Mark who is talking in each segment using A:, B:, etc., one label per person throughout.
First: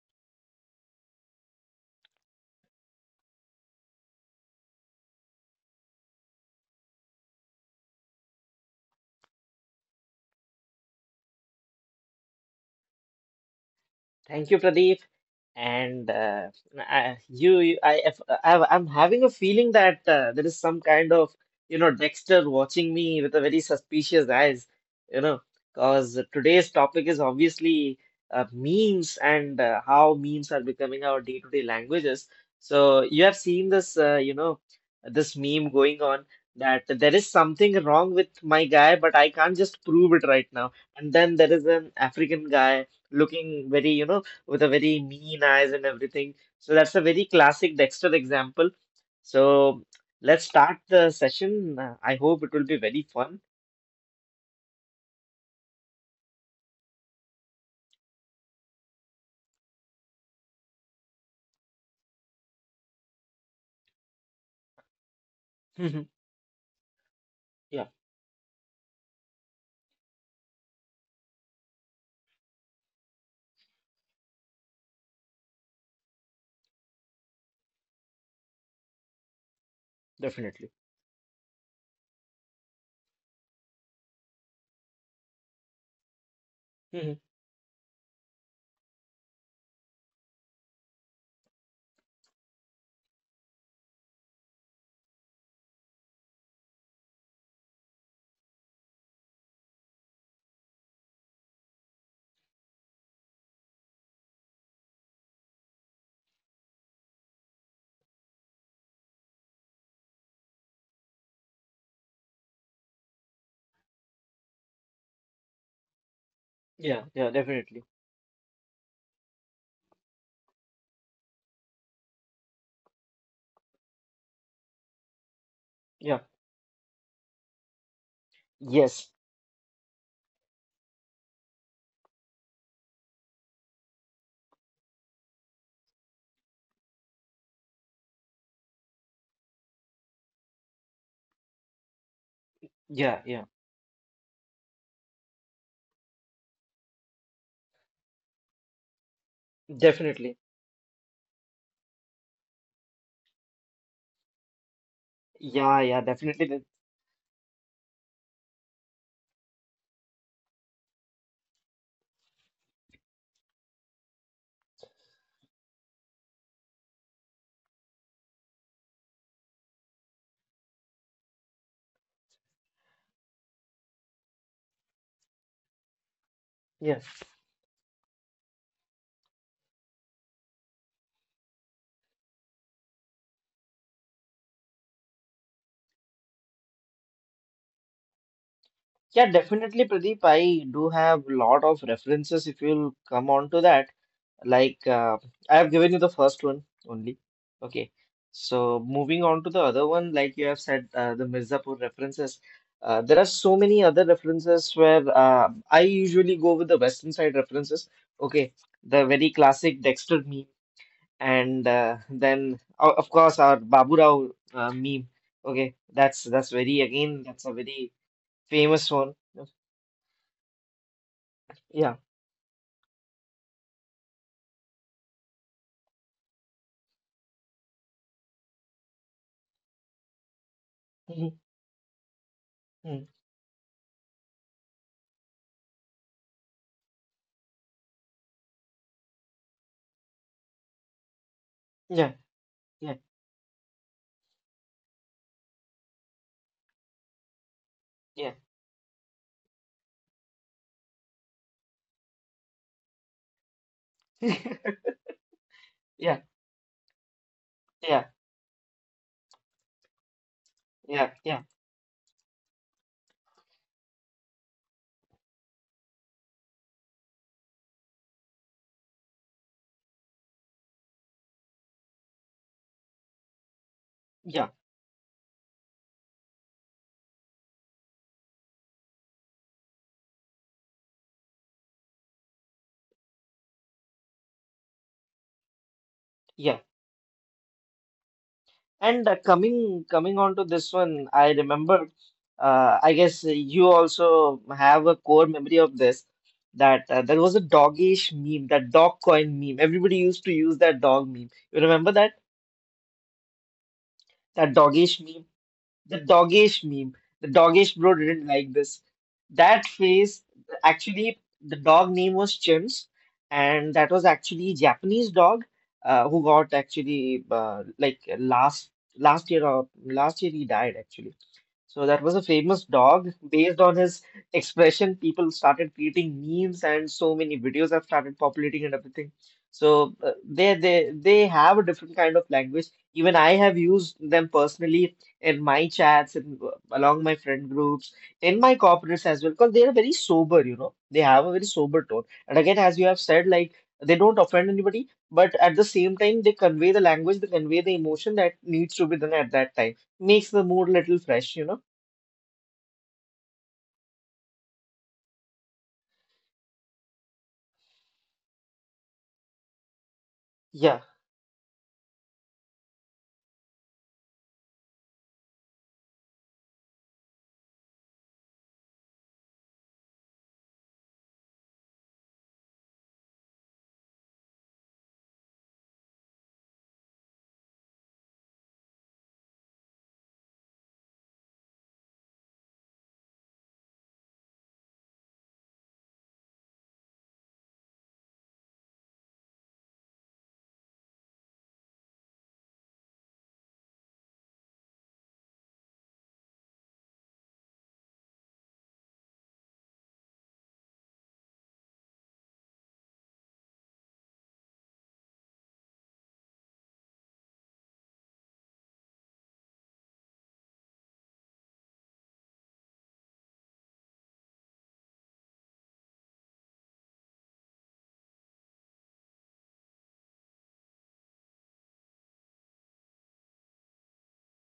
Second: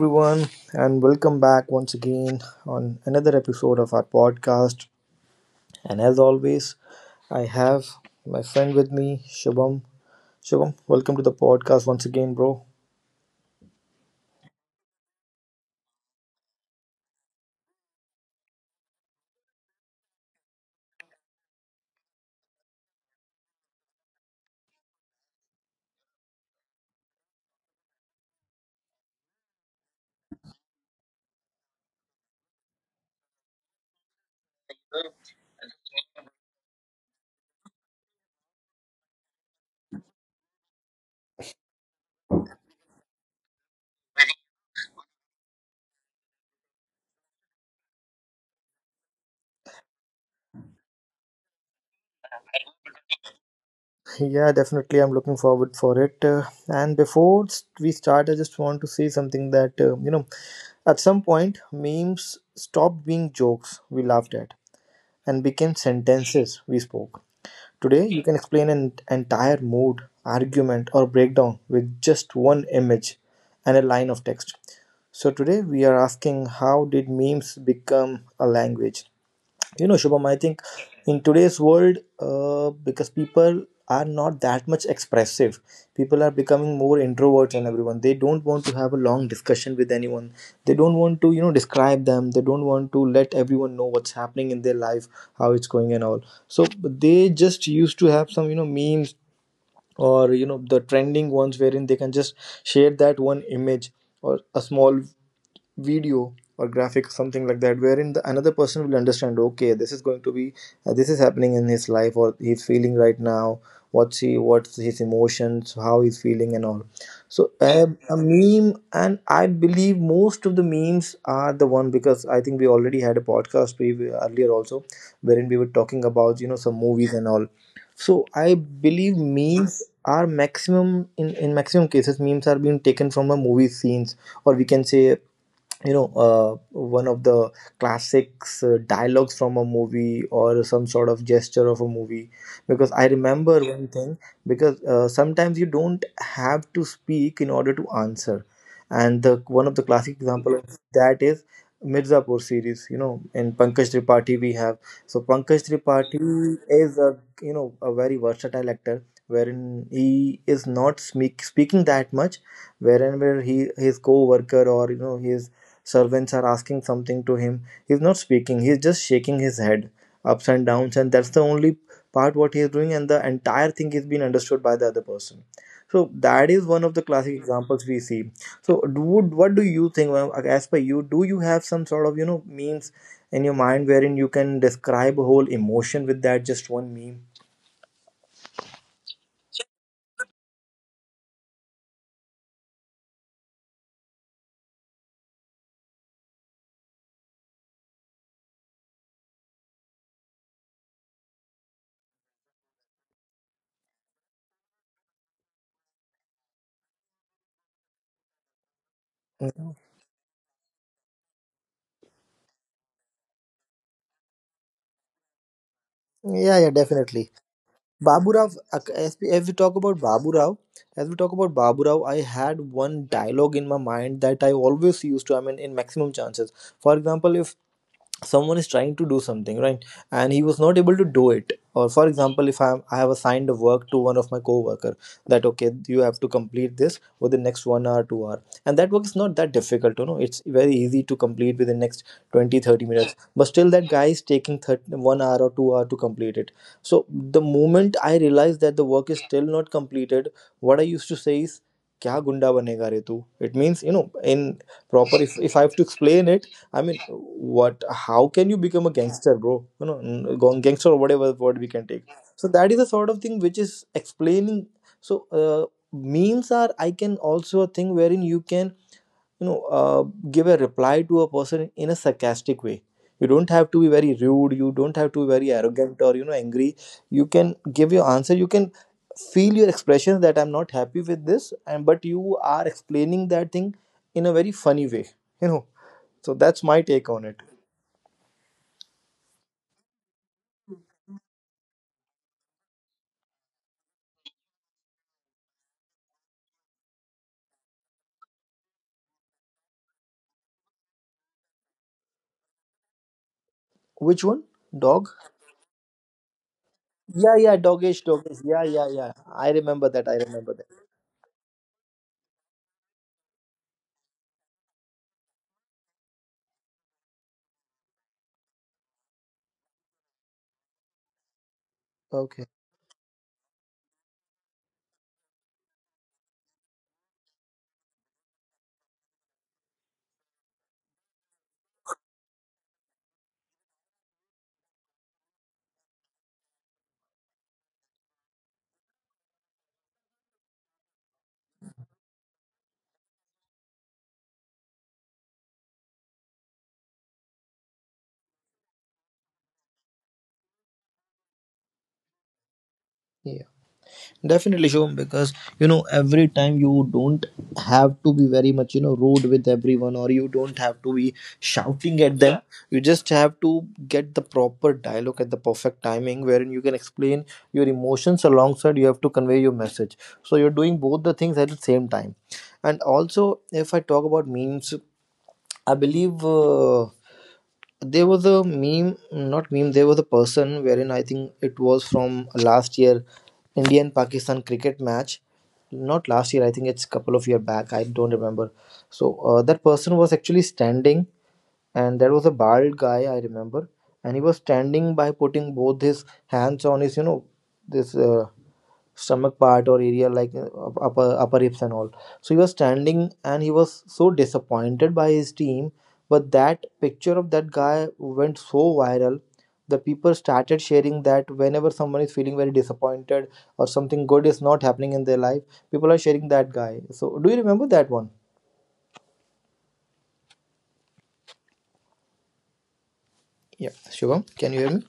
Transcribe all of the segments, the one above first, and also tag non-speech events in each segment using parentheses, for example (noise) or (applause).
A: everyone, and welcome back once again on another episode of our podcast. And as always, I have my friend with me, Shubham. Shubham, welcome to the podcast once again, bro.
B: Thank you, Pradeep. And I, you- I, if- I, I'm having a feeling that there is some kind of, Dexter watching me with a very suspicious eyes, you know, because today's topic is obviously memes and how memes are becoming our day-to-day languages. So you have seen this, this meme going on that there is something wrong with my guy, but I can't just prove it right now. And then there is an African guy looking very, with a very mean eyes and everything. So that's a very classic Dexter example. So let's start the session. I hope it will be very fun.
A: Yeah, definitely, I'm looking forward for it. And before we start, I just want to say something that at some point, memes stopped being jokes we laughed at and became
B: hmm
A: sentences we spoke. Today,
B: Yeah,
A: you can explain an entire mood, argument, or breakdown with just one image and a line of text. So, today we are asking, how did memes become a language? You know, Shubham, I think
B: definitely.
A: in today's world, because people are not that much expressive, people are becoming more
B: hmm
A: introverts and everyone. They don't want to have a long discussion with anyone. They don't want to, you know, describe them. They don't want to let everyone know what's happening in their life, how it's going and all. So they just used to have some, you know, memes or, you know, the trending ones wherein they can just share that one image or a small video or graphic or something like that wherein the another person will understand, okay, this is going to be this is happening in his life or he's feeling right now, what's his emotions, how he's feeling and all.
B: Yeah,
A: So
B: yeah,
A: a
B: definitely.
A: meme, and I believe most of the memes are the one, because I think we already had a podcast earlier also, wherein we were talking about, you know,
B: Yeah.
A: some movies and all. So I believe
B: Yes.
A: memes are maximum in maximum cases, memes are being taken from a movie scenes, or we can say, you know, one of the classics dialogues from a movie or some sort of gesture of a movie. Because I remember
B: Yeah,
A: Yeah.
B: yeah,
A: one thing, because sometimes you don't have to speak in order to answer, and the one of the classic example of
B: definitely.
A: that is Mirzapur series, you know, in Pankaj Tripathi we have. So Pankaj Tripathi
B: Yeah, yeah,
A: is a,
B: definitely.
A: you know, a very versatile actor, wherein he is not speaking that much, wherein where he, his co-worker or, you know, his servants are asking something to him. He's not speaking, he's just shaking his head ups and downs, and that's the only part what he is doing, and the entire thing is being understood by the other person. So that is one of the classic
B: Yeah.
A: examples we see. So do, what do you think, ma'am, as per you, do you have some sort of, you know, memes in your mind wherein you can describe a whole emotion with that just one meme?
B: Yeah, definitely, Pradeep. I do have a lot of references if you'll come on to that. Like, I have given you the first one only. Okay. So, moving on to the other one, like you have said, the Mirzapur references. There are so many other references where I usually go with the Western side references. Okay.
A: Mhm.
B: The very classic Dexter meme. And then, of course, our Babu Rao meme.
A: Yeah, yeah,
B: Okay.
A: definitely.
B: That's very, again,
A: Babu
B: that's
A: Rao,
B: a very
A: as we talk
B: famous
A: about
B: one.
A: Babu Rao, as we talk about Babu Rao, I had
B: Yeah.
A: one dialogue in my mind that I always used to, I mean, in maximum chances. For example, if someone is trying to do something right and he was not able to do it, or for
B: Mhm.
A: example, if I have assigned a work to
B: Mm.
A: one of my co-worker that okay, you have to complete this within next 1 hour, 2 hour, and that work is not that difficult, you know, it's very easy to complete within next 20, thirty
B: Yeah.
A: minutes But still that
B: Yeah.
A: guy is taking 30, 1 hour or 2 hour to complete it. So the moment I realize that the work is
B: Yeah.
A: still not completed, what I used to say is क्या गुंडा बनेगा रे तू. It means, you know, in proper, if I
B: (laughs)
A: have to explain it. I mean,
B: Yeah.
A: what? How can you become a
B: Yeah.
A: gangster, bro? You know, gangster or whatever word we can take.
B: Yeah. Yeah.
A: So that is the sort of thing which is explaining. So memes are, I can also a thing wherein you can, you know, uh, give a reply to a person in a sarcastic way. You don't have to be very rude. You don't have to be
B: Yeah.
A: very arrogant or, you know, angry. You can give your answer. You can feel your expressions that I'm not happy with this, and but you are explaining that thing in a very funny way. You know, so that's my take on
B: Yeah.
A: it.
B: And coming on to this one, I remember. I guess you also have a core memory of this. That there was a dogish meme, that dog coin meme. Everybody used to use that dog meme. You remember that?
A: Which one?
B: That
A: Dog?
B: dogish meme. The doggish
A: Yeah,
B: meme.
A: yeah,
B: The
A: doggish,
B: doggish
A: doggish.
B: bro
A: Yeah,
B: didn't
A: yeah,
B: like
A: yeah.
B: this.
A: I remember that.
B: That
A: I remember
B: face,
A: that.
B: actually, the dog name was Chimps, and that was actually Japanese dog who got actually like last year he died actually. So that was
A: Okay.
B: a famous dog. Based on his expression, people started creating memes, and so many videos have started populating and everything. So they have a different kind of language. Even I have used them personally in my chats and along my friend groups, in my corporates as well, because they are very sober, you know. They have a very sober tone. And again, as you have said, like they don't offend anybody, but at the same time, they convey the language, they convey the emotion that needs to be done at that time. Makes the mood a little fresh, you know.
A: Yeah. Definitely, Shom, because, you know, every time you don't have to be very much, you know, rude with everyone, or you don't have to
B: Yeah,
A: be shouting at them. You just have to get the proper dialogue at the perfect timing wherein you can explain your emotions, alongside you have to convey your message. So you're doing both the things at the same time. And also, if I talk about memes, I believe there was a meme, not meme, there was a person wherein I think it was from last year Indian Pakistan cricket match. Not last year, I think it's a couple of year back. I don't remember. So that person was actually standing, and there was a bald guy I remember, and he was standing by putting both his hands on his, you know, this stomach part or area, like upper upper hips and all. So he was standing and he was so disappointed by his team. But that picture of that guy went so viral. The people started sharing that whenever someone is feeling very disappointed or something good is not happening in their life, people are sharing that guy. So, do you remember that one? Yeah, Shubham, can you hear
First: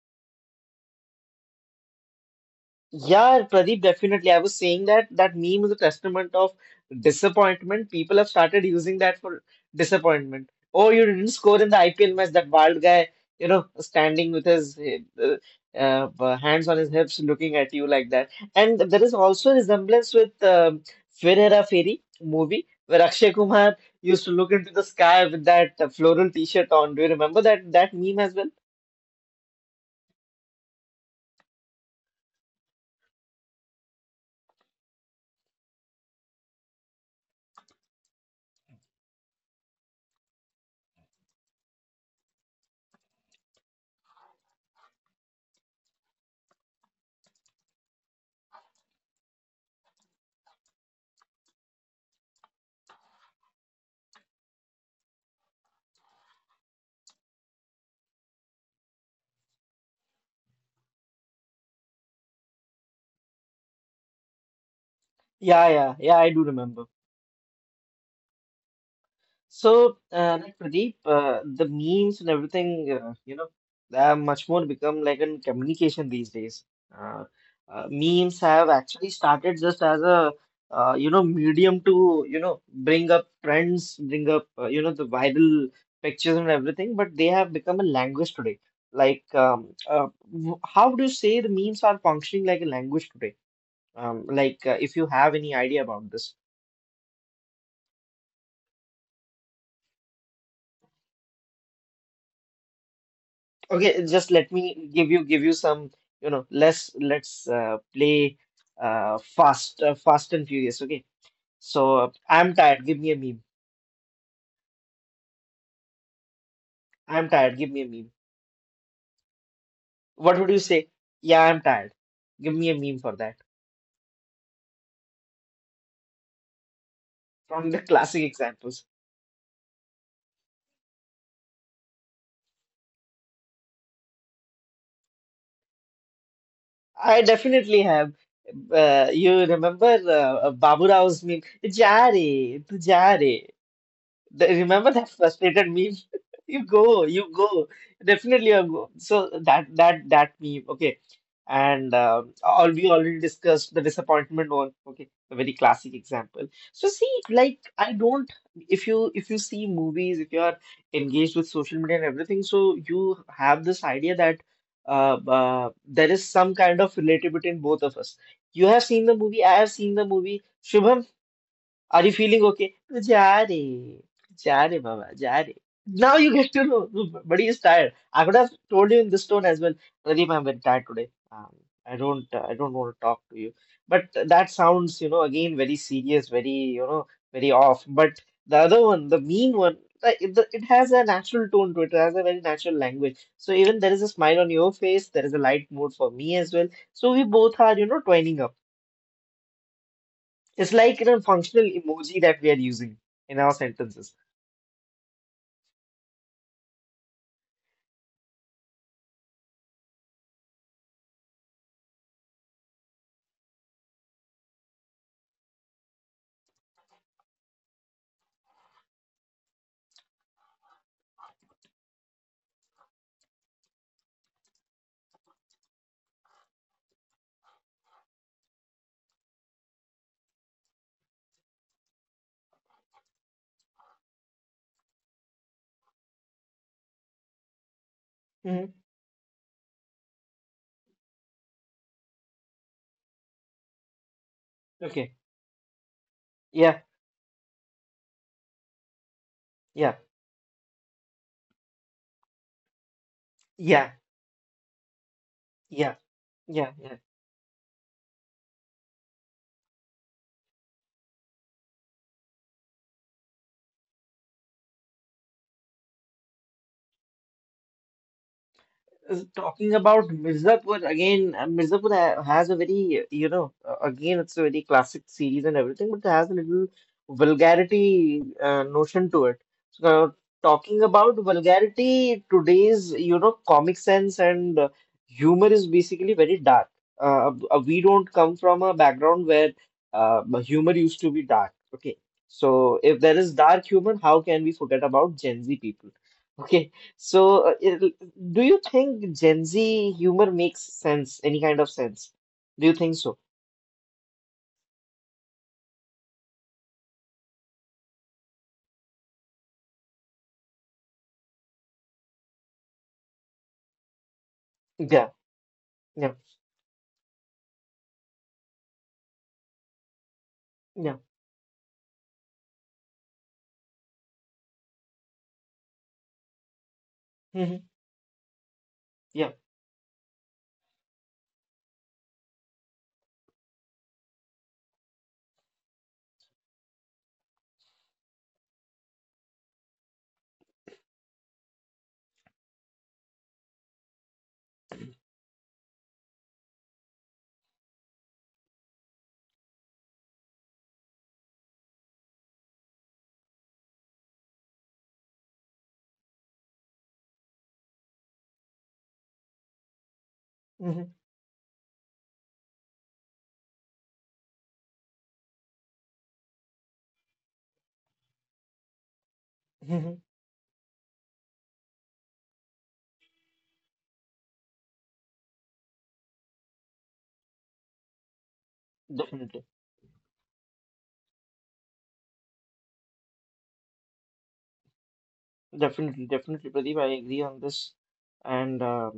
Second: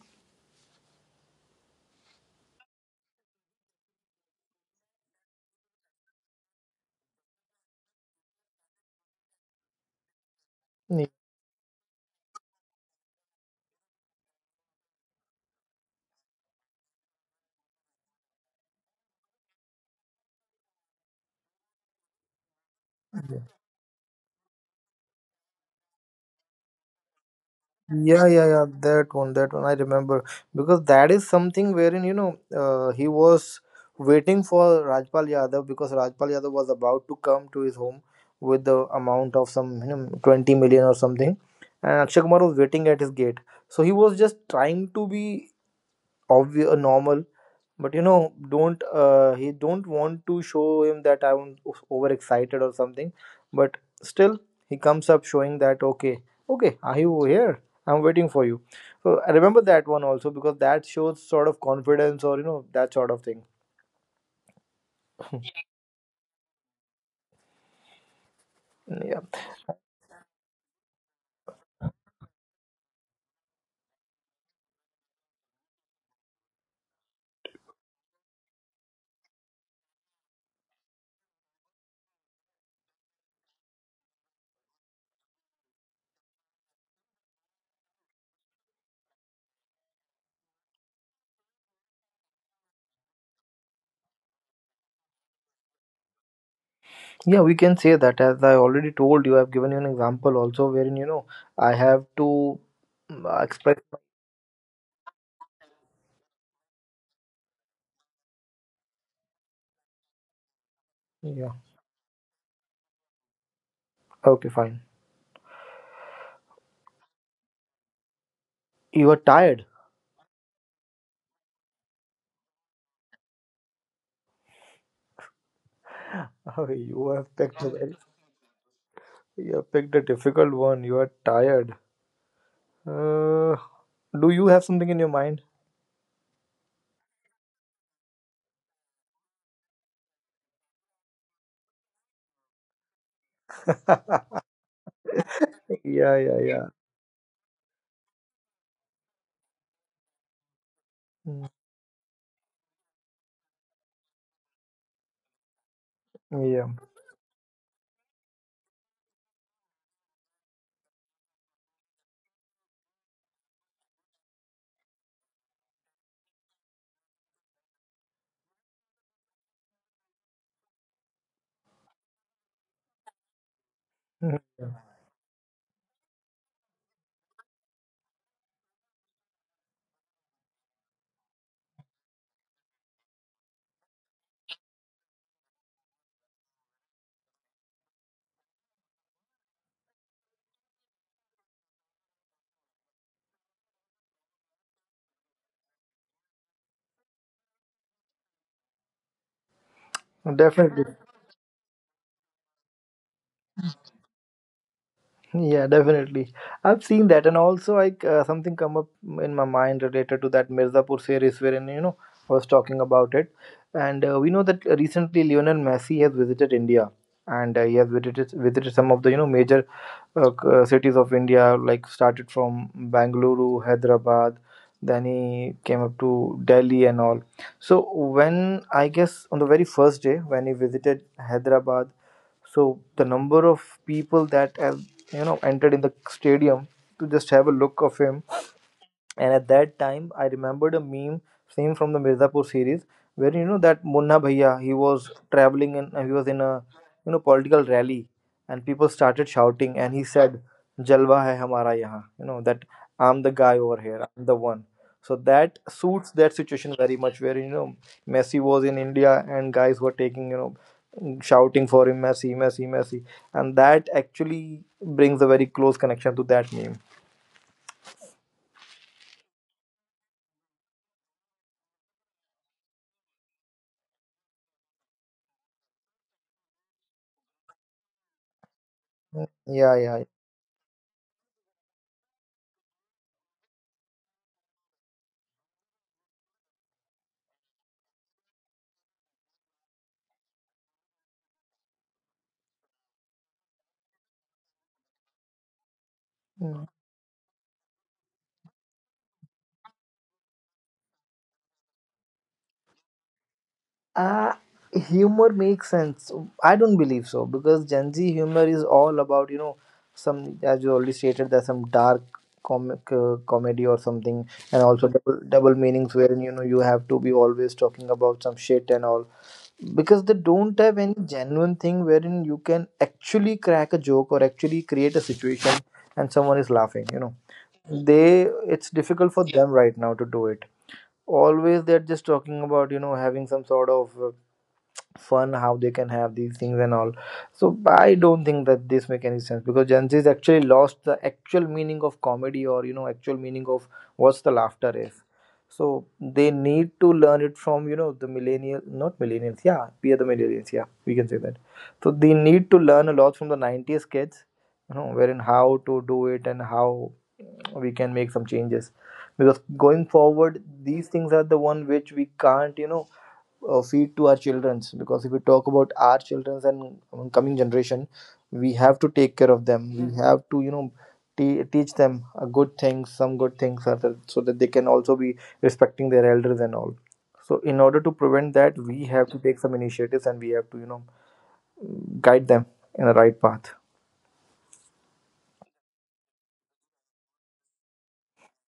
B: yeah, Pradeep, definitely. I was saying that that meme is a testament of disappointment. People have started using that for disappointment. Oh, you
A: me?
B: didn't score in the IPL match, that wild guy, you know, standing with his uh, hands on his hips, looking at you like that. And there is also a resemblance with Fir Hera Feri movie where Akshay Kumar used to look into the sky with that floral t-shirt on. Do you remember that meme
A: Yeah,
B: as
A: yeah,
B: well?
A: yeah. That one I remember, because that is something wherein, you know, he was waiting for Rajpal Yadav, because Rajpal Yadav was about to come to his home with the amount of some, you know, 20 million or something, and Akshay Kumar was waiting at his gate. So he was just trying to be obvious, normal, but you know, don't, he don't want to show him that I'm overexcited or something. But still, he comes up showing that okay, okay, are you here? I'm waiting for you. So I remember that one also because that shows sort of confidence or, you know, that sort of thing.
B: Yeah, yeah, yeah, I do remember.
A: Yeah,
B: So, like Pradeep, the memes and everything, they have much more become like in communication these days. Uh, memes have actually started just as a, medium to, you know, bring up trends, bring up, you know, the viral pictures and everything, but they have become a language today. Like, how do you say the memes are functioning like a language today? Like, if you have any idea about this.
A: yeah, we can say that. As I already told you, I've given you an example also wherein, you know, I have to
B: Okay,
A: express.
B: just let me give you some, you know, less let's play fast fast and furious. Okay,
A: Yeah.
B: so I'm tired. Give me a meme.
A: Okay, fine.
B: I'm tired. Give me a meme.
A: You are tired.
B: What would you say? Yeah, I'm tired. Give me a meme for that.
A: (laughs) Oh, you
B: From
A: have
B: the (laughs)
A: picked up.
B: classic examples,
A: You have picked a difficult one. You are tired. Uh, do you have something in your mind? (laughs)
B: I definitely have. You remember Babu Rao's meme? Ja re, tu ja re. Remember that frustrated meme? (laughs)
A: Yeah,
B: You
A: yeah,
B: go,
A: yeah.
B: you go. Definitely you go. So that meme, okay.
A: Mm,
B: And all we already discussed the disappointment one, okay, a very classic example. So
A: yeah.
B: see, like I don't. If you see movies, if you are engaged with social media and everything, so you have this idea that there is some kind of relativity in both of us. You have seen the movie, I have seen the movie. Shubham, are you feeling okay? जा रे जा रे
A: Mm,
B: बाबा
A: yeah.
B: जा रे Now you get to know. But he is tired. I could have told you in this tone as well. Pradeep, I'm very tired today. I don't want to talk to you. But that sounds, you know, again very serious, very, you know, very off. But the other one, the mean one, like, it has a natural tone to it. It has a very natural language. So even there is a smile on your face, there is a light mood for me as well. So we both are, you know, twining up. It's like in
A: Definitely.
B: a functional emoji that we are using in our sentences.
A: Yeah, definitely. I've seen that, and also like something come up in my mind related to that Mirzapur series, wherein, you know, I was talking about it, and we know that recently Lionel Messi has visited India, and he has visited some of the, you know, major cities of India, like started from Bangalore, Hyderabad, then he came up to Delhi and all. So when I guess on the very first day when he visited Hyderabad, so the number of people that have, you know, entered in the stadium to just have a look of him,
B: Mhm.
A: and at that time, I remembered a meme same from the Mirzapur series, where, you know, that Munna Bhaiya, he
B: Okay.
A: was traveling and he was in
B: Yeah.
A: a, you know, political rally, and people started
B: Yeah.
A: shouting, and he said, "Jalwa hai hamara yahan," you know, that I'm the guy
B: Yeah.
A: over here, I'm the one. So that
B: Yeah.
A: suits that
B: Yeah. Yeah.
A: situation very much, where, you know, Messi was in India and guys were taking, you know, shouting for him, Messi, Messi, Messi, and that actually brings a very close connection to that meme.
B: Talking about Mirzapur again, Mirzapur ha has a very, you know, again, it's a very classic series and everything, but it has a little vulgarity notion to it.
A: Yeah, yeah,
B: So,
A: yeah.
B: talking about vulgarity, today's, you know, comic sense and humor is basically very dark. We don't come from a background where humor used to be dark. Okay. So, if there is dark humor, how can we forget about Gen Z people? Okay.
A: Hmm.
B: So, do you think Gen Z humor makes sense, any kind of sense? Do you think so?
A: Uh, humor makes sense. I don't believe so, because Gen Z humor is all about, you know, some, as you already stated, there's some dark comic comedy or something, and
B: Yeah,
A: also double
B: yeah,
A: meanings wherein, you know, you have to be always talking about some shit and all. Because they don't
B: yeah,
A: have any genuine thing wherein you can actually crack a joke or actually create a situation and someone is laughing, you know.
B: hmm
A: They, it's
B: yeah,
A: difficult for them right now to do it. Always they're just talking about, you know, having some sort of. Fun how they can have these things and all. So I don't think that this make any sense because Gen Z's actually lost the actual meaning of comedy or actual meaning of what's the laughter is. So they need to learn it from the millennial, not millennials. Yeah, we are the millennials, yeah, we can say that. So they need to learn a lot from the 90s kids, wherein how to do it and how we can make some changes. Because going forward
B: hmm
A: these things are the one which we can't feed to our childrens. Because if we talk about our childrens and coming generation, we have to take care of
B: hmm
A: them. We have to teach them a good things, some good things, so that they can also be respecting their elders and all. So in order to prevent that, we
B: Definitely,
A: have to take some initiatives and we have to guide them in the right path.
B: definitely, definitely, Pradeep. I agree on this, and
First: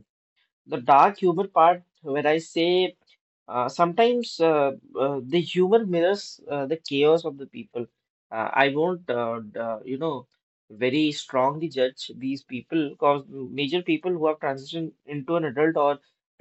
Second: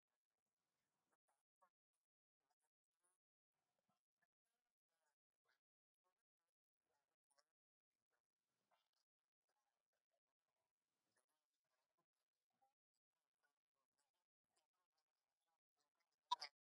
B: the dark humor part, where I say sometimes the humor mirrors the chaos of the people. I won't, you know, very strongly judge these people because major people who have transitioned into an adult or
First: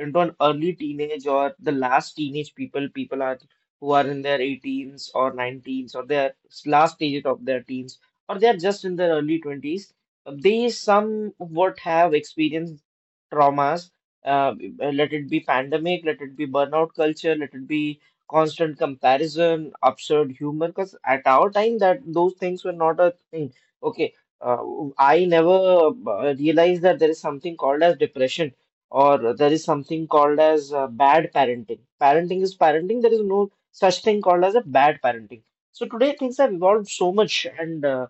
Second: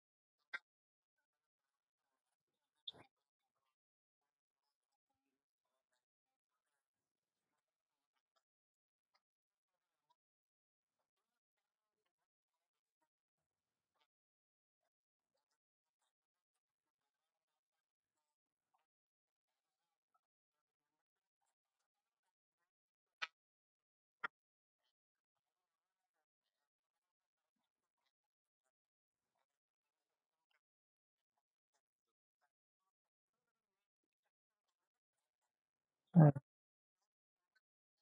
B: into an early teenage or the last teenage people, people are who are in their 18s or 19s or last stage of their teens or they are just in their early 20s. They somewhat have experienced traumas uh, let it be pandemic, let it be burnout culture, let it be constant comparison, absurd humor, because at our time that those things were not a thing. Okay, uh, I never realized that there is something called as depression or there is something called as bad parenting. Parenting is parenting. There is no such thing called as a bad parenting. So today things
A: Mm,
B: have evolved so much, and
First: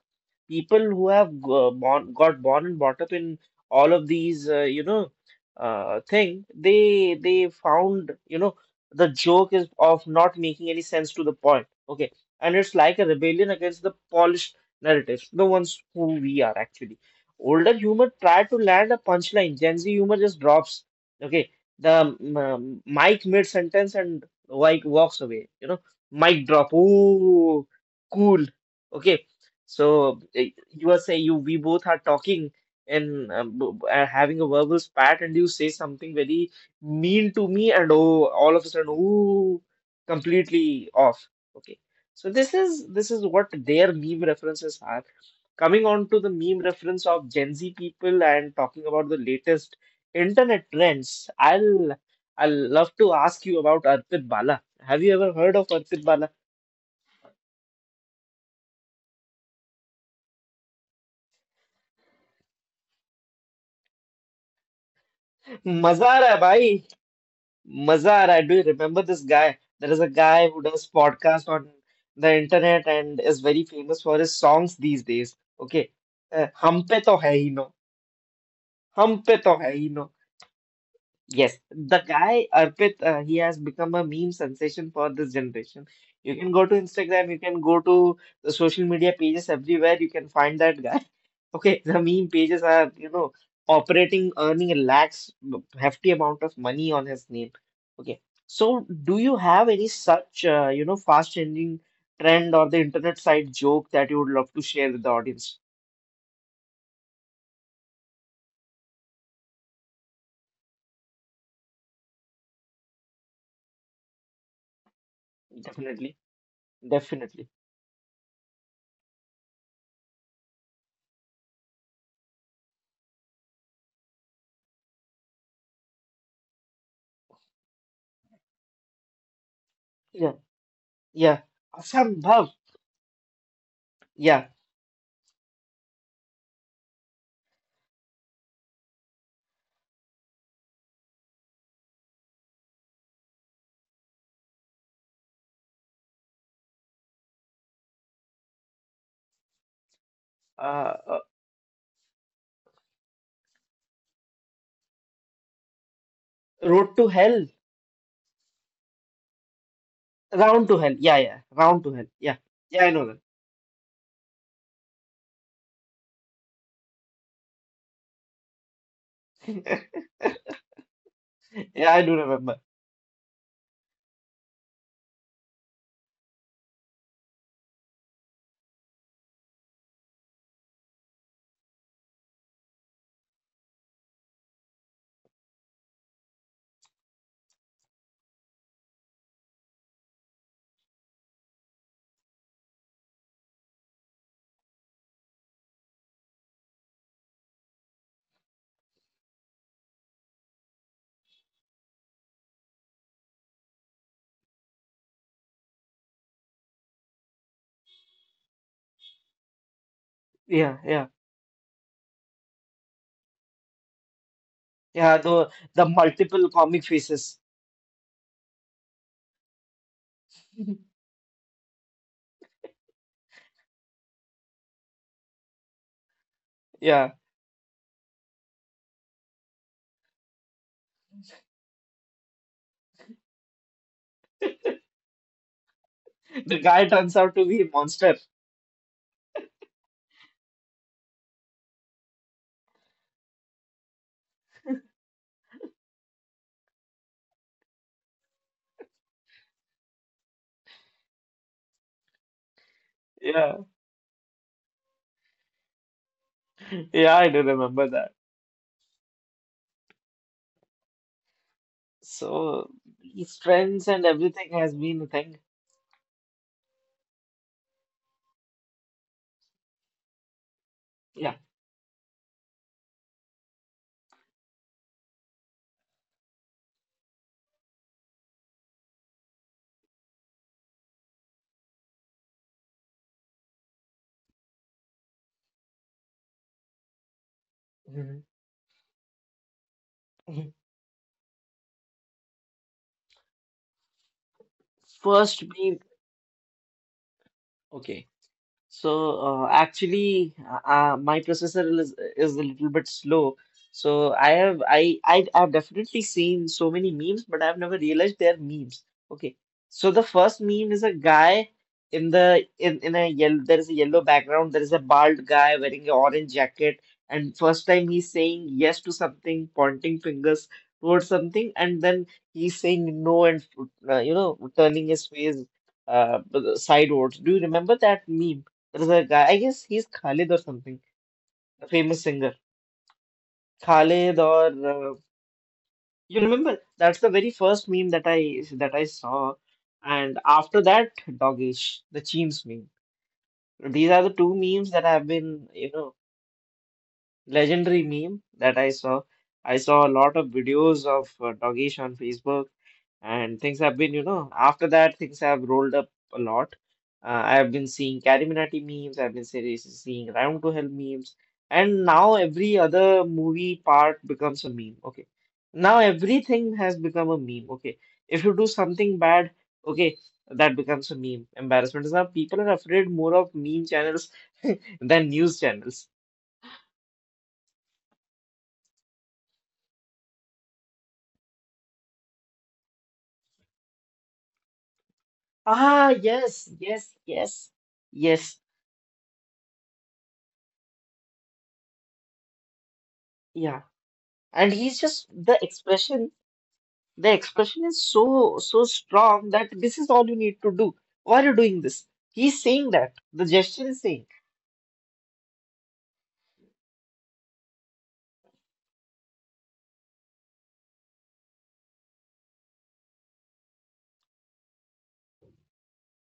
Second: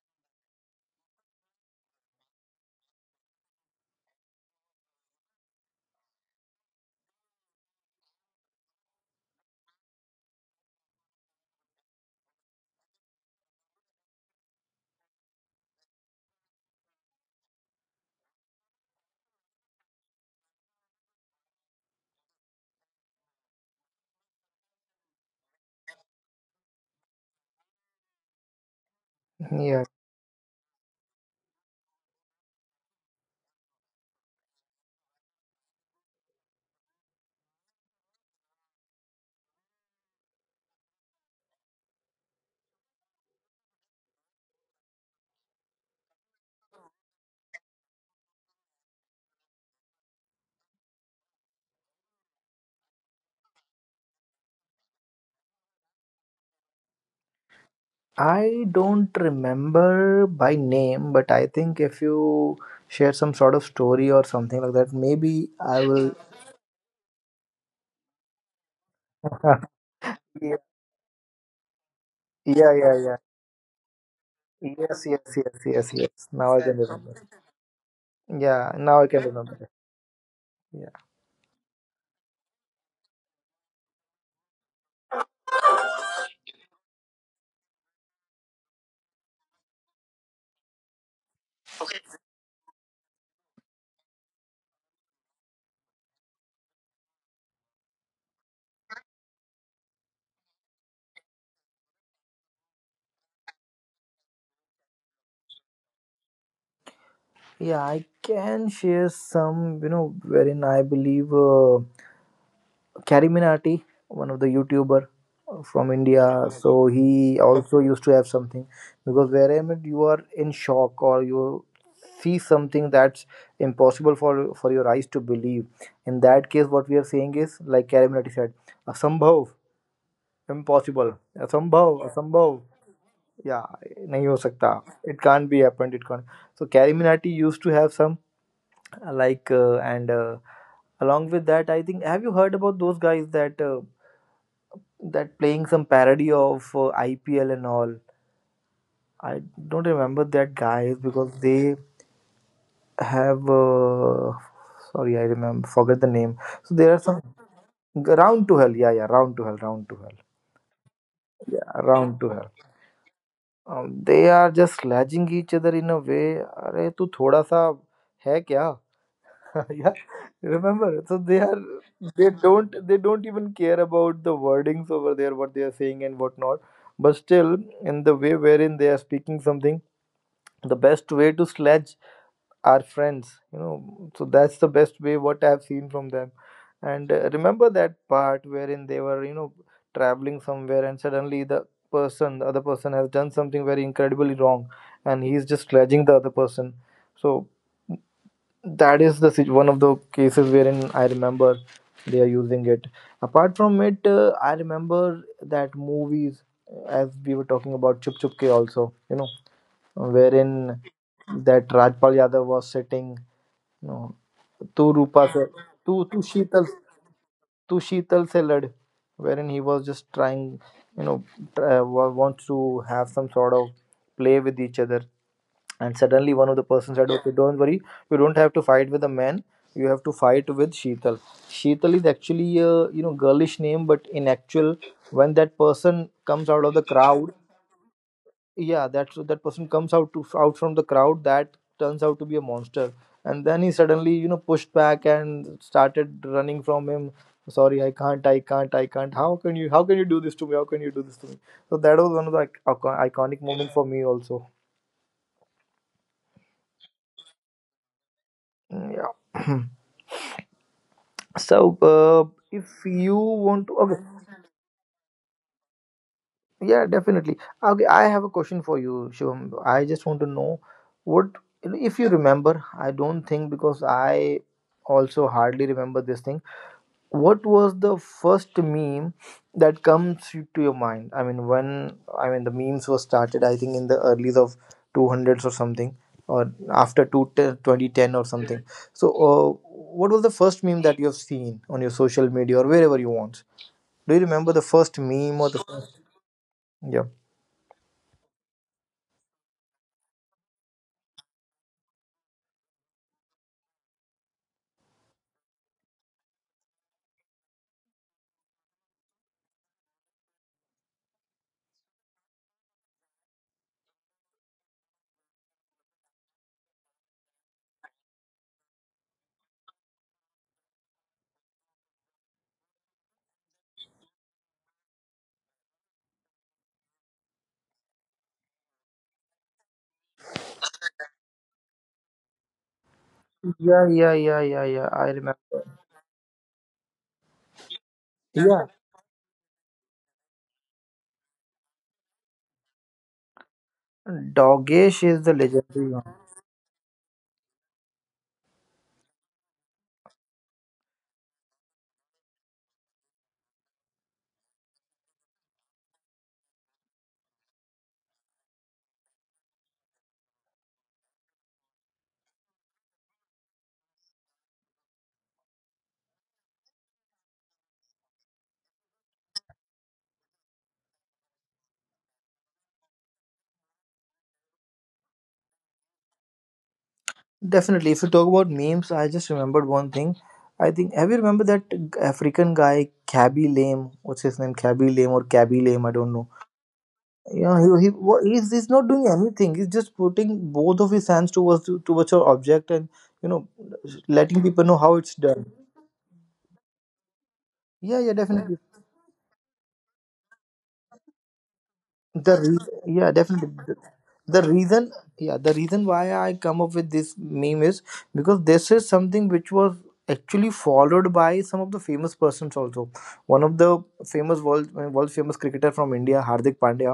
B: people who have born, got born and brought up in all of these you know thing, they found, you know, the joke is of not making any sense to the point. Okay, and it's like a rebellion against the polished narratives, the ones who we are. Actually older humor try to land a punchline, Gen Z humor just drops, okay, the mic mid sentence and like walks away, you know. Mic drop. Ooh, cool. Okay,
A: yeah,
B: so you are saying, you we both are talking and having a verbal spat, and you say something very mean to me, and oh, all of a sudden, ooh, completely off. Okay, so this is what their meme references are. Coming on to the meme reference of Gen Z people and talking about the latest internet trends, I'll love to ask you about Arpit Bala. Have you ever heard of Arpit Bala?
A: I don't remember by name, but I think if you share some sort of story or something like that, maybe
B: (laughs)
A: I
B: मजा
A: will.
B: आ रहा है भाई Mazar, I do remember this guy. There
A: (laughs)
B: is a guy who does podcast on the
A: Yeah,
B: internet
A: yeah,
B: and
A: yeah.
B: is very famous for his songs these
A: Yes,
B: days.
A: yes, yes,
B: Okay.
A: yes, yes. Now I
B: Hum
A: can
B: pe to
A: remember.
B: hai hi no.
A: Yeah,
B: Hum
A: now I can
B: pe to hai
A: remember.
B: hi no.
A: Yeah,
B: Yes, the guy Arpit, he has become a meme sensation for this generation. You can go to Instagram, you can go to the social media pages everywhere. You can find that guy. Okay, (laughs) the meme pages are, you know, operating, earning a lakhs, hefty amount of money on his name. Okay, so do you have any such, you know, fast-changing trend or the internet side joke that you would love to share with the audience?
A: yeah. I can share some, you know, wherein I believe Carrie Minati, one of the YouTuber from India.
B: Definitely,
A: So he also
B: definitely.
A: used to have something because wherever you are in shock or you see something that's impossible for your eyes to believe. In that case, what we are saying is like Carrie Minati said, asambhav,
B: Yeah,
A: impossible,
B: yeah.
A: asambhav, asambhav.
B: Asambhav.
A: या नहीं हो सकता,
B: Yeah.
A: It can't be happened, it can't. So Gary Minati used to have some like and along with that, I think, have you heard about those guys that that playing some parody of IPL and all? I don't remember that guys
B: Uh, uh,
A: because they have sorry I remember forget the name. So there
B: road
A: are
B: to
A: some
B: hell,
A: round to hell. Yeah, yeah, round to hell, round to hell.
B: round to hell. Yeah, yeah.
A: Yeah,
B: Round to hell.
A: round to
B: Yeah,
A: hell.
B: yeah. I know
A: They are just sledging each other in a way, अरे तू थोड़ा सा है क्या. (laughs)
B: that.
A: Yeah,
B: (laughs)
A: remember. So they are
B: Yeah, I do
A: they
B: remember.
A: don't they don't even care about the wordings over there, what they are saying and what not. But still, in the way wherein they are speaking something, the best way to sledge our friends. So that's the best way what I have seen from them. And remember that part wherein they were traveling somewhere, and suddenly the other person has done something very incredibly wrong, and he's just sledging the other person. So that is the one of the cases wherein I remember they are using it. Apart from it, I remember that movies, as we were talking about Chup Chup Ke also, you know,
B: Yeah, yeah,
A: wherein that Rajpal Yadav was sitting, you know,
B: yeah.
A: Tu Rupa se,
B: The
A: Tu
B: multiple comic
A: Sheetal,
B: faces.
A: Tu Sheetal se lad, wherein he was just trying, you know, wants to have some sort of play with each other. And suddenly one of the person
B: Yeah.
A: said, okay, don't worry, you don't have to fight with a man, you have to fight with Sheetal. Sheetal is actually a, girlish name, but in actual, when that person comes
B: The
A: out of
B: guy
A: the
B: turns out
A: crowd.
B: to be a monster.
A: Yeah, that person comes out from the crowd, that turns out to be a monster. And then he suddenly pushed back and started running from him. Sorry, I can't, I can't, I can't. How can you, how can you do this to me, how can you do this to me? So that was one of the iconic
B: Yeah,
A: moment for me also.
B: yeah, I do remember that.
A: Mm, yeah. (clears throat) So,
B: So
A: if you
B: his
A: want
B: friends
A: to,
B: and
A: okay,
B: everything has been a thing.
A: yeah, definitely. Okay, I have a question for you, Shivam. I just want to know
B: Yeah.
A: what, if you remember. I don't think, because I also hardly remember this thing. What was the first meme that comes to your mind? I mean, when, I mean, the memes were started, I think in the early of 200s or something, or after two twenty
B: Mhm.
A: ten or something. So, what was the
B: Mhm.
A: first meme that you have seen on your social media or wherever you want? Do you remember the first meme
B: First
A: or the
B: being
A: first? Yeah.
B: okay. So actually, my processor is a little bit slow. So I have definitely seen so many memes, but I've never realized they're memes. Okay, so the first meme is a guy in the in a yellow. There is a yellow background. There is a bald guy wearing an orange jacket, and first time he's saying yes to something, pointing fingers towards something, and then he's saying no and turning his face uh sidewards. Do you remember that meme? There's a guy, I guess he's Khalid or something, a famous singer.
A: Yeah, yeah, yeah, yeah, yeah. I
B: Khalid or
A: remember.
B: you remember? That's the very
A: Yeah.
B: first meme that I saw, and after that, Dogesh, the Cheems meme. These are
A: Dogesh
B: the
A: is
B: two
A: the
B: memes that
A: legendary
B: have
A: one.
B: been. Legendary meme that I saw. I saw a lot of videos of Dogesh on Facebook, and things have been after that, things have rolled up a lot. I have been seeing Carrie Minati memes, I've been seeing Round to Hell memes, and now every other movie part becomes a meme. Okay. Now everything has become a meme. Okay. If you do something bad, okay, that becomes a meme. Embarrassment is now people are afraid more of meme channels than news channels.
A: Definitely. If you talk about memes, I just remembered one thing. I think, have you remember that African guy Cabby Lame? What's his name? Cabby Lame or Cabby Lame? I don't
B: Ah,
A: know.
B: yes, yes,
A: Yeah,
B: yes,
A: he's
B: yes,
A: not doing anything. He's just putting both of his hands towards your object and you know
B: yeah.
A: letting people know how it's
B: And
A: done.
B: he's just
A: Yeah,
B: the
A: yeah, definitely.
B: expression is so, so strong that this is all you need to do. Why are you
A: The
B: doing this?
A: reason, yeah,
B: He's
A: definitely
B: saying
A: the
B: that. The
A: the
B: gesture is
A: reason,
B: saying.
A: yeah, the reason why I come up with this meme is because this is something which was actually followed by some of the famous persons also. One of the famous world famous cricketer from India, Hardik Pandya,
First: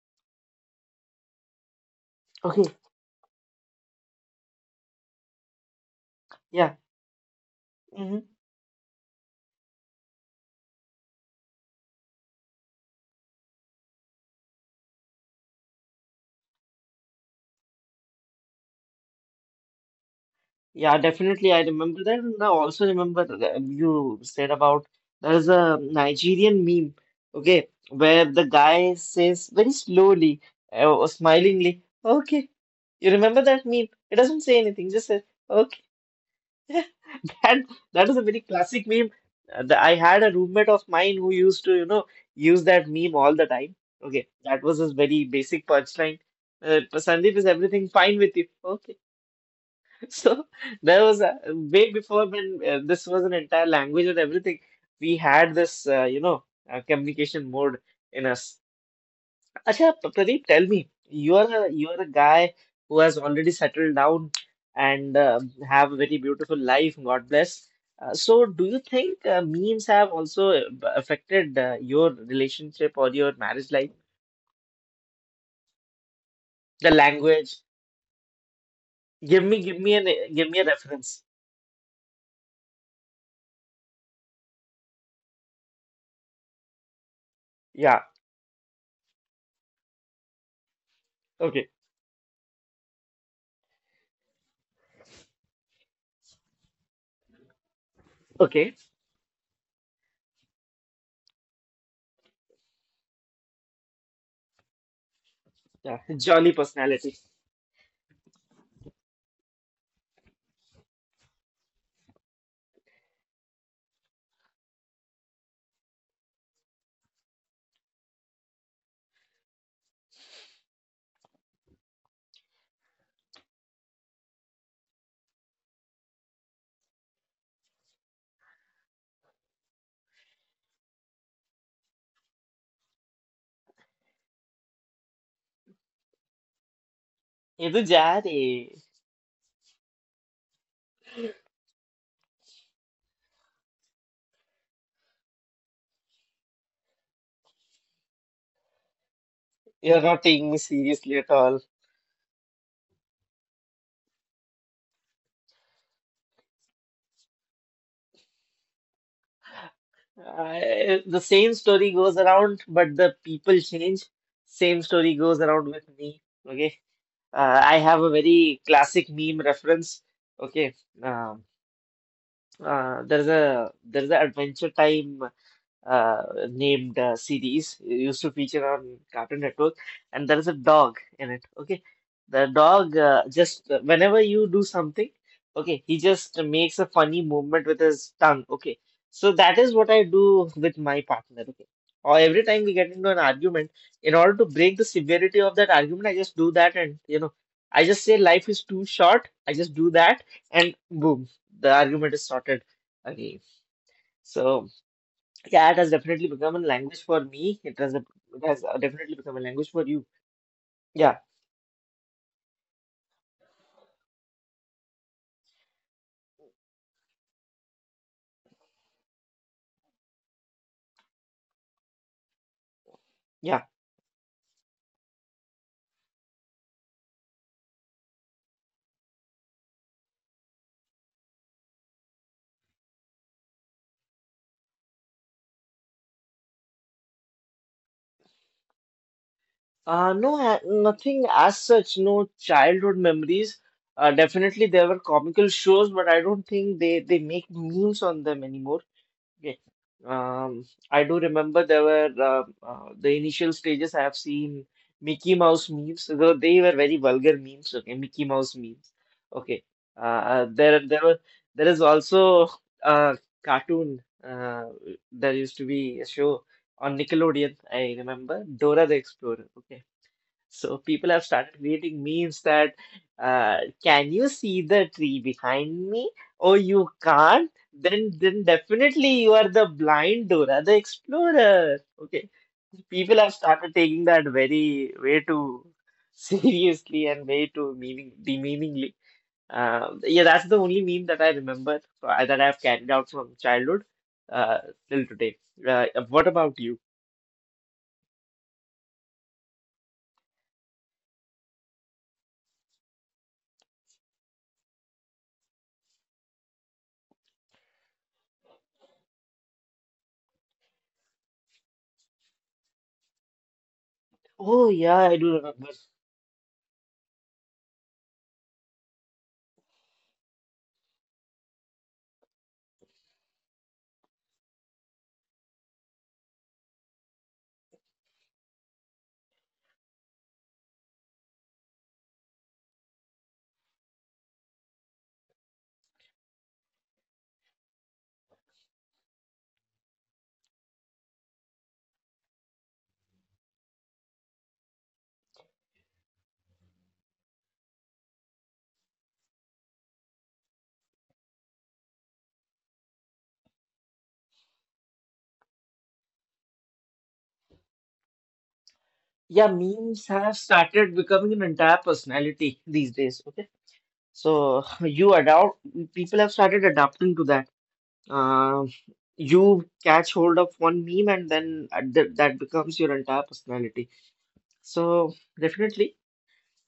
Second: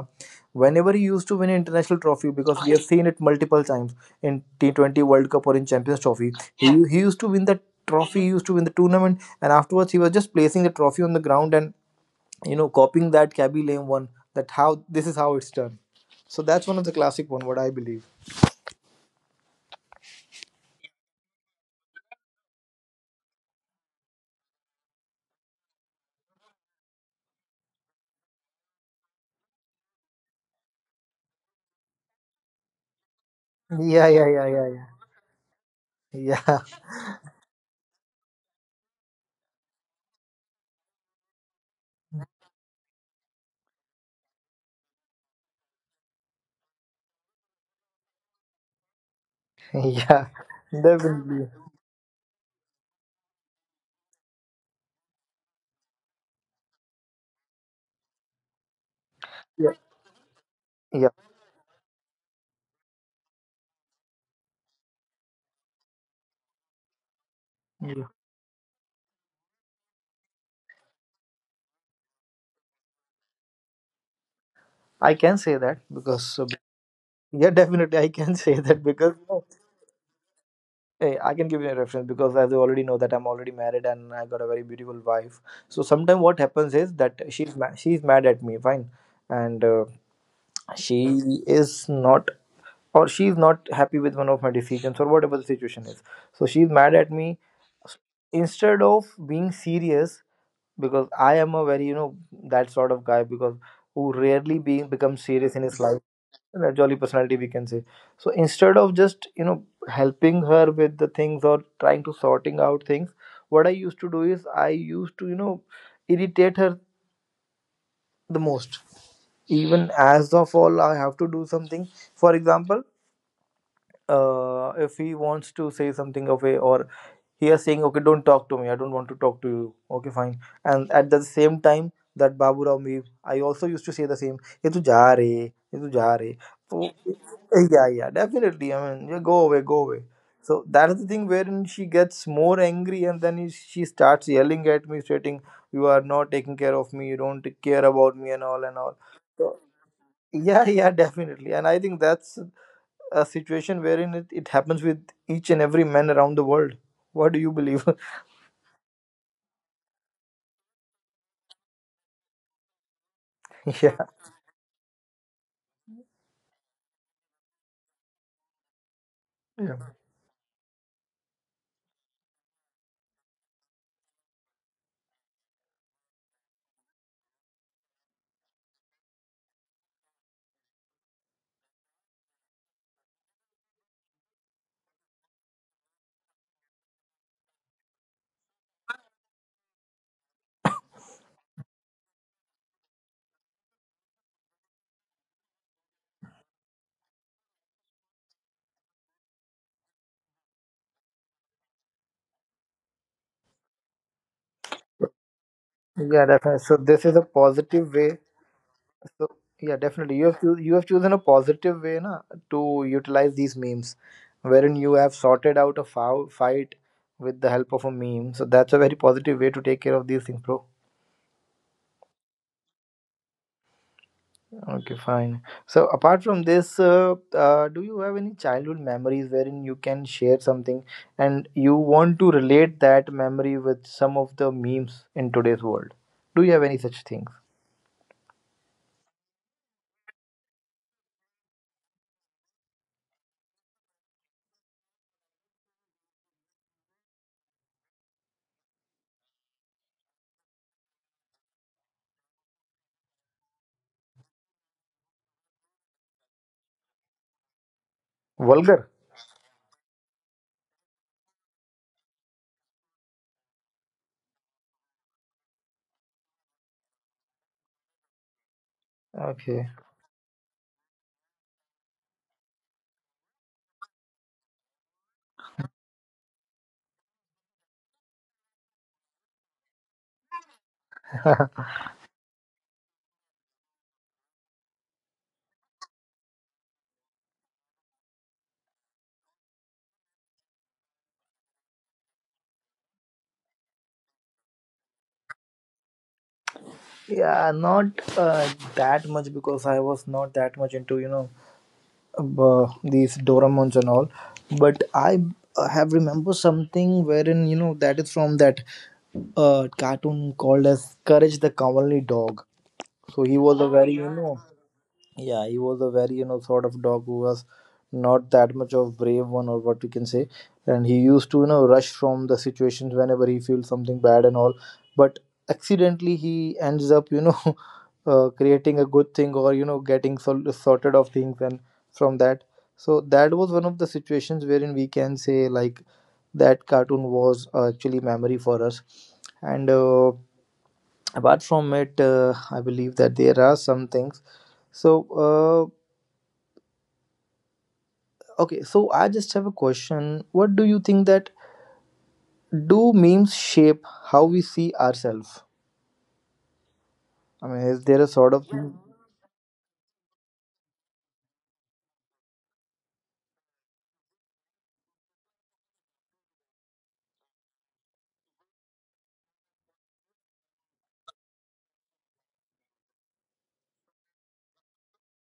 A: whenever he used to win an international trophy, because
B: Okay,
A: we have seen it multiple times in T20 world cup or in champions trophy. he,
B: yeah.
A: he used to win the
B: Hmm.
A: trophy, he used to win the tournament. And afterwards he was just placing the trophy on the ground and copying that Cabby Lame one, that how this is how it's done. So that's one of the classic one what I believe.
B: Yeah, definitely. I remember that. And I also remember that you said about there's a Nigerian meme, okay, where the guy says very slowly, or smilingly, okay. You remember that meme? It doesn't say
A: Yeah, yeah,
B: anything,
A: yeah,
B: just says,
A: yeah,
B: (laughs)
A: yeah,
B: that that is a very classic meme. I had a roommate of mine who used to use that meme all the time. Okay, that was his very basic punchline. Sandeep, is everything fine with you? Okay, (laughs)
A: yeah.
B: so
A: (laughs)
B: there
A: Yeah,
B: was a
A: definitely.
B: way before when this was an entire language and everything. We had this, communication mode in us. Acha,
A: Yeah,
B: Pradeep, tell me, you
A: yeah,
B: are you are a guy who has already settled down and have a very beautiful life. God bless. So, do
A: yeah.
B: you think memes have also affected your relationship or your marriage life?
A: I can say that
B: The
A: because
B: language.
A: yeah, definitely I can (laughs) say
B: Give
A: that
B: me, give
A: because,
B: me
A: you
B: an,
A: know,
B: give me a reference.
A: hey, I can give you a reference because as you already know that I'm already married and I got a very beautiful wife. So sometimes what happens is that
B: Yeah.
A: she's mad at me, fine. And
B: Okay.
A: she is not, or she's not happy with one of my decisions or whatever the situation is, so she's mad at me.
B: Okay.
A: Instead of being serious, because I am a very that sort of guy, because who rarely being
B: Yeah.
A: becomes serious in
B: Jolly
A: his life,
B: personality.
A: a jolly personality we can say. So instead of just helping her with the things or trying to sorting out things, what I used to do is I used to irritate her the most. Even as of all I have to do something, for example, if he wants to say something of a, or he is saying, okay, don't talk to me, I don't want to talk to you, okay fine. And at the same time, that Babu Rao me, I also used to say the same, ye tu ja re, ye tu ja re.
B: Edu
A: So
B: ja re.
A: yeah, yeah, definitely, I mean, yeah, go away, go away. So that is the thing wherein she gets more angry, and then she starts yelling at me, stating, you are not taking care of me, you don't care about me and all
B: You're
A: and all.
B: not taking me
A: So
B: seriously at all.
A: yeah, yeah. (laughs) Definitely. And I think that's a situation wherein it happens with each and every man around the world. What do you believe?
B: The same story goes around, but the people change. Same
A: (laughs)
B: story
A: Yeah.
B: goes around with me. Okay. I have a very classic meme reference. Okay.
A: Yeah.
B: Um, there's a there's an Adventure Time uh, named series it used to feature on Cartoon Network, and there is a dog in it. Okay, the dog just whenever you do something, okay, he just makes a funny movement with his tongue. Okay, so that is what I do with my partner. Okay, or every time we get into an argument, in order to break the severity of that argument, I just do that, and I just say life is too short. I just do that, and boom, the argument is sorted again. So. Yeah, it has definitely become a language for
A: Yeah,
B: me.
A: definitely.
B: It
A: So
B: has
A: this is a
B: it has
A: positive
B: definitely
A: way.
B: become a language for you.
A: So yeah,
B: Yeah,
A: definitely. You have chosen a positive way na, to utilize these memes, wherein you have sorted out a foul fight with the help of a meme. So that's a very positive way to take care of these things, bro.
B: yeah.
A: Okay, fine. So, apart from this, do you have any childhood memories wherein you can share something and you want to relate that memory with some of the memes in today's world? Do you have any such things?
B: No, nothing as such. No childhood memories. Definitely there were comical shows, but I don't think they make memes on them anymore. Yeah. Um, I do remember there were the initial stages I have seen Mickey Mouse memes, though they were very vulgar memes. Okay, Mickey Mouse memes. Okay,
A: Vulgar?
B: uh, there there were there is also a cartoon there used to be a show on Nickelodeon. I remember Dora the Explorer. Okay. So
A: Okay.
B: people have started creating memes that can you see the tree behind me? Oh, you can't? Then definitely you are the blind Dora the Explorer. Okay.
A: (laughs)
B: People have started taking that very way too (laughs) seriously and way too meaning demeaningly. Yeah, that's the only meme that I remember that I've carried out from childhood uh, till today. What about you?
A: Yeah, not uh, that much, because I was not that much into, you know, these Doraemons and all. But I have remember something wherein, you know, that is from that cartoon called as Courage the Cowardly Dog. So
B: Oh
A: he was a.
B: yeah,
A: Oh,
B: I
A: very, you
B: do
A: yeah.
B: remember.
A: know, yeah, he was a very, you know, sort of dog who was not that much of brave one or what you can say. And he used to, you know, rush from the situations whenever he feels something bad and all. But accidentally he ends up, you know, (laughs) creating a good thing, or, you know, getting sorted of things and from that. So that was one of the situations wherein we can say like that cartoon was actually memory for us. And apart from it I believe that there are some things. So uh, okay, so I just have a question. What do you think that do memes shape how we see ourselves, I mean, is there a
B: Yeah,
A: sort of, yeah.
B: memes have started becoming an entire personality these days. Okay, so (laughs) you adopt people have started adapting to that. Um, you catch hold of one meme and then th that becomes your entire personality. So definitely,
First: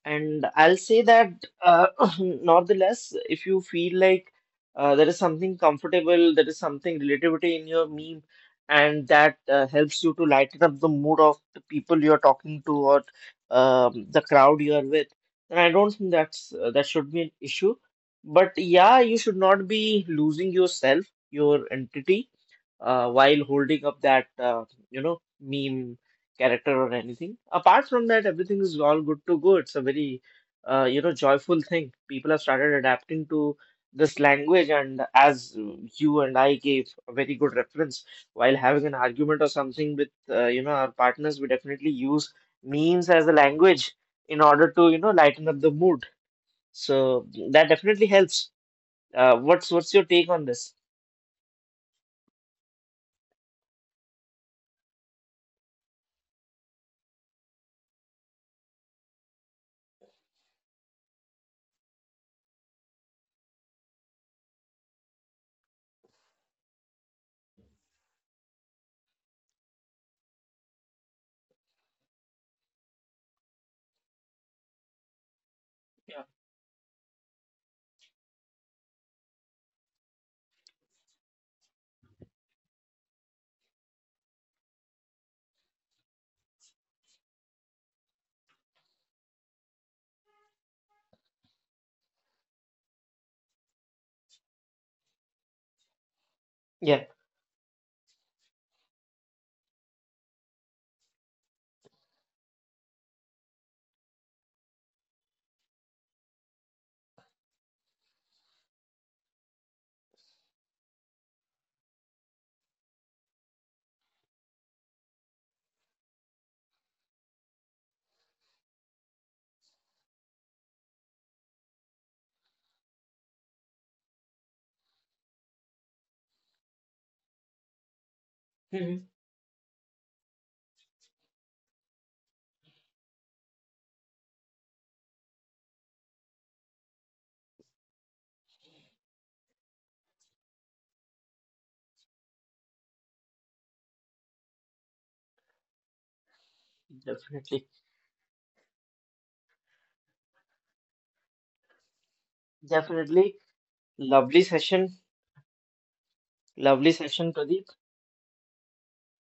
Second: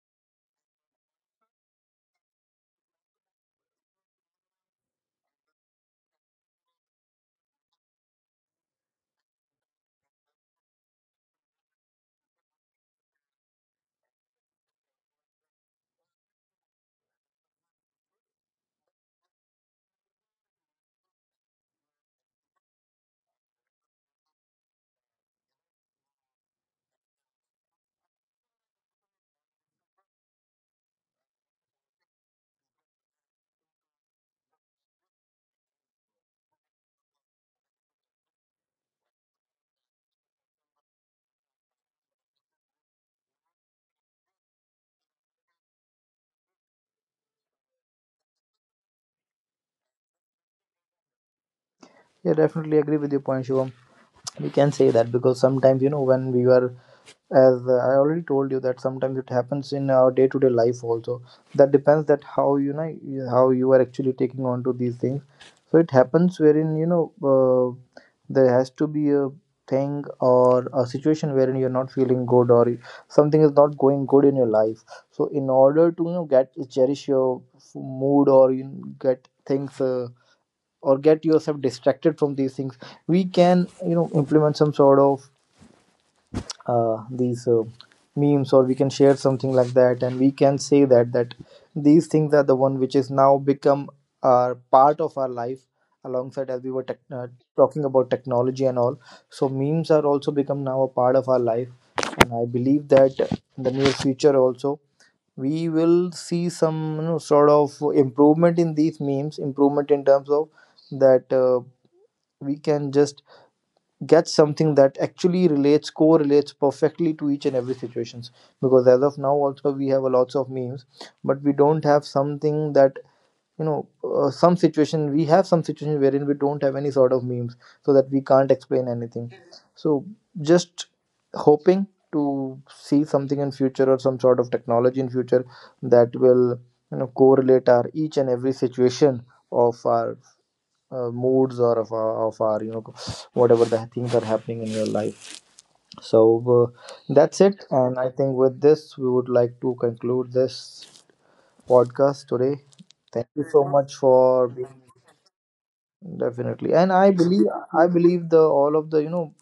B: and I'll say that, uh, (clears throat) nonetheless, if you feel like there is something comfortable, there is something relativity in your meme, and that helps you to lighten up the mood of the people you're talking to or the crowd you're with, then I don't think that's that should be an issue. But yeah, you should not be losing yourself, your entity, while holding up that meme character or anything. Apart from that, everything is all good to go. It's a very joyful thing. People have started adapting to this language, and as you and I gave a very good reference while having an argument or something with our partners, we definitely use memes as a language in order to lighten up the mood. So that definitely helps. What's your take on this?
A: Definitely agree with your point, Shivam. We can say that because sometimes when we were, as I already told you, that sometimes it happens in our day to day life also, that depends that how how you are actually taking on to these things. So it happens wherein uh, there has to be a thing or a situation wherein you're not feeling good, or something is not going good in your life. So in order to
B: Yeah.
A: get cherish your mood, or get things or get yourself distracted from these things, we can implement some sort of these memes, or we can share something like that. And we can say that that these things are the one which is now become our part of our life, alongside as we were tech
B: Yeah.
A: talking about technology and all. So memes are also become now a part of our life. And I believe that in the near future also, we will see some sort of improvement in these memes, improvement in terms of that we can just get something that actually relates correlates perfectly to each and every situations. Because as of now also we have a lots of memes, but we don't have something that some situation we have some situation wherein we don't have any sort of memes, so that we can't explain
B: Mhm.
A: anything. So just hoping to see something in future, or some sort of technology in future that will correlate our each and every situation of our moods, or of our whatever the things are happening in your life. So that's it.
B: Definitely.
A: And I think with this we would like to conclude this podcast today. Thank
B: Definitely
A: you so much
B: lovely
A: for being.
B: session.
A: Definitely, and
B: Lovely
A: i
B: session,
A: believe
B: Pradeep.
A: i believe the all of the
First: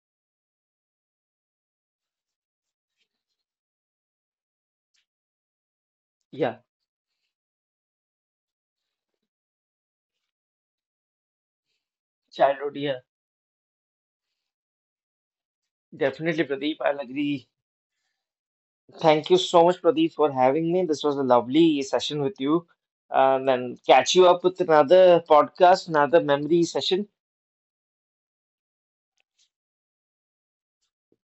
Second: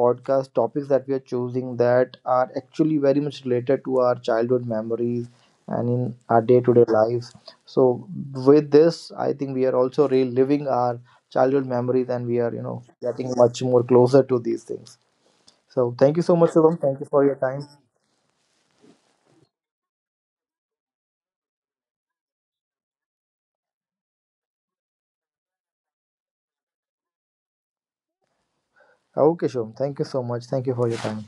A: podcast topics that we are choosing, that are actually very much related to our childhood memories and in our
B: Yeah,
A: day-to-day lives. So with this, I think we are also reliving our childhood memories, and we are
B: childhood, yeah.
A: getting much more closer to these things. So thank you so much,
B: Definitely,
A: Shivam.
B: Pradeep.
A: Thank
B: I'll
A: you for your
B: agree.
A: time.
B: Thank you so much, Pradeep, for having me. This was a lovely session with you. And then catch you up with another podcast, another memory session.
A: Okay, Shivam. Thank you so much. Thank you for your time.